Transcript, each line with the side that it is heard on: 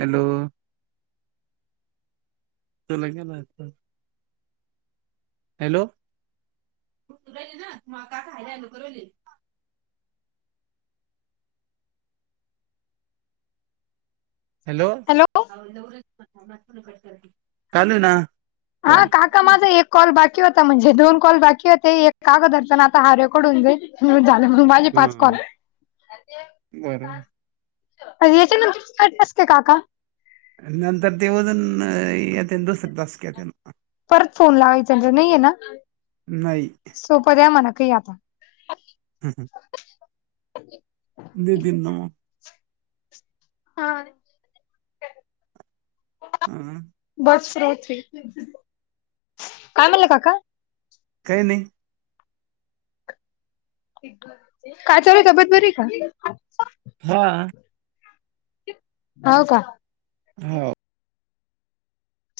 right: Hello [unintelligible] hello [inaudible] hello [unintelligible] ना
left: हा
right: phone
left: काका, माझं एक कॉल बाकी होता, म्हणजे दोन कॉल बाकी होते, एक कागदरतना आता हारेकडून जाईल. हो झालं, म्हं, माझे
right: हम्म
left: पाच कॉल
right: हम् बरोबर
left: [unintelligible] काका
right: नंतर ते वजन येते [unintelligible]
left: परत फोन लावायचा [unintelligible] नाहीये ना
right: नाई
left: सोपं द्या मणा कइ आता
right: हम हं देतील न म
left: हा
right: हम
left: [unintelligible] काय म्हणले, काका?
right: काय नई
left: काय चालूय, तब्येत बरीये का?
right: हा
left: हौ का
right: हो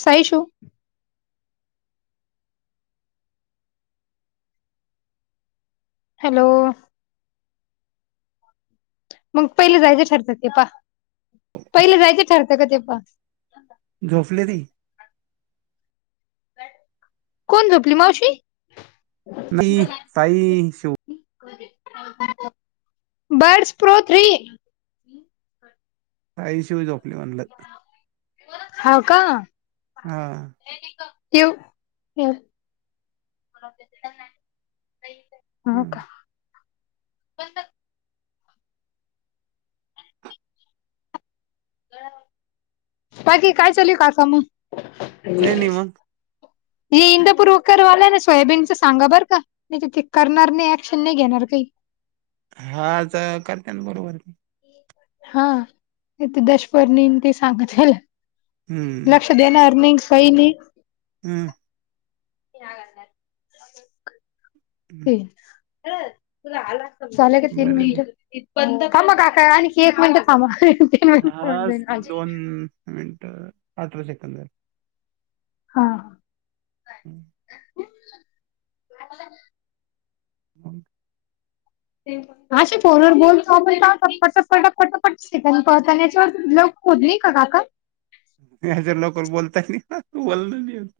left: साई शू हॅलो. मग पहिलं जायचं ठरत ते पा, पहिलं जायचं ठरतं का ते पा.
right: झोपले ती.
left: कोण झोपली मावशी?
right: मी, साई शिव.
left: बर्ड्स प्रो थ्री
right: ताई शिवाय झोपली म्हनलं.
left: हाव का?
right: हा.
left: [unintelligible] हो
right: हा
left: का. बाकी काय चालूये, कासा मग?
right: काही नाही मग
left: ये इंदपूर उकरवाल्यांना सोयाबीनचं सांगा बरं का. नाही ते करणार नाही, ऍक्शन नाही घेणार काही
right: हा ज करत्यांन बरोबर
left: हा ते देशपर्णी ते सांगा त्याला
right: हम्म.
left: देणार नाई काई नाई.
right: हम्म.
left: ते झाले का तीन
right: बर
left: मिनिट? थांबा काका आणखी एक मिनिटं थांबा. तीन
right: हा,
left: मिनिट
right: दोन मिनिट आठरा सेकंद
left: हा.
right: [inaudible]
left: [unintelligible]
right: [inaudible]
left: ते. आशे फोनवर बोलतो आपण काका पटा पटा पटा पट शिकून पळतानेच्यावर होत नाही काका?
right: [unintelligible]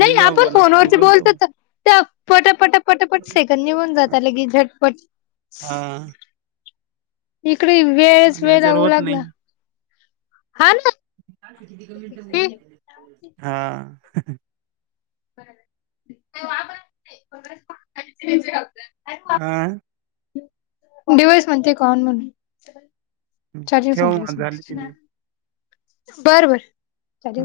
left: नाही,
right: जा
left: आपण
right: बोला
left: फोनवरती बोलतो
right: मग.
left: त. त्या पट पट पटपट सेकंद निघून जात लगेच झटपट.
right: हा
left: इकडे वेळच
right: आणि याच्यावर
left: वेळजाऊ
right: होत
left: लागला
right: नाही.
left: हा ना. ते
right: हा. हा.
left: [unintelligible] डिवाइस म्हणते कॉन म्हणून चार्जिंग
right: ठेव
left: संपली
right: मग
left: असेल
right: झाली की
left: त्याची,
right: नाही.
left: बर बर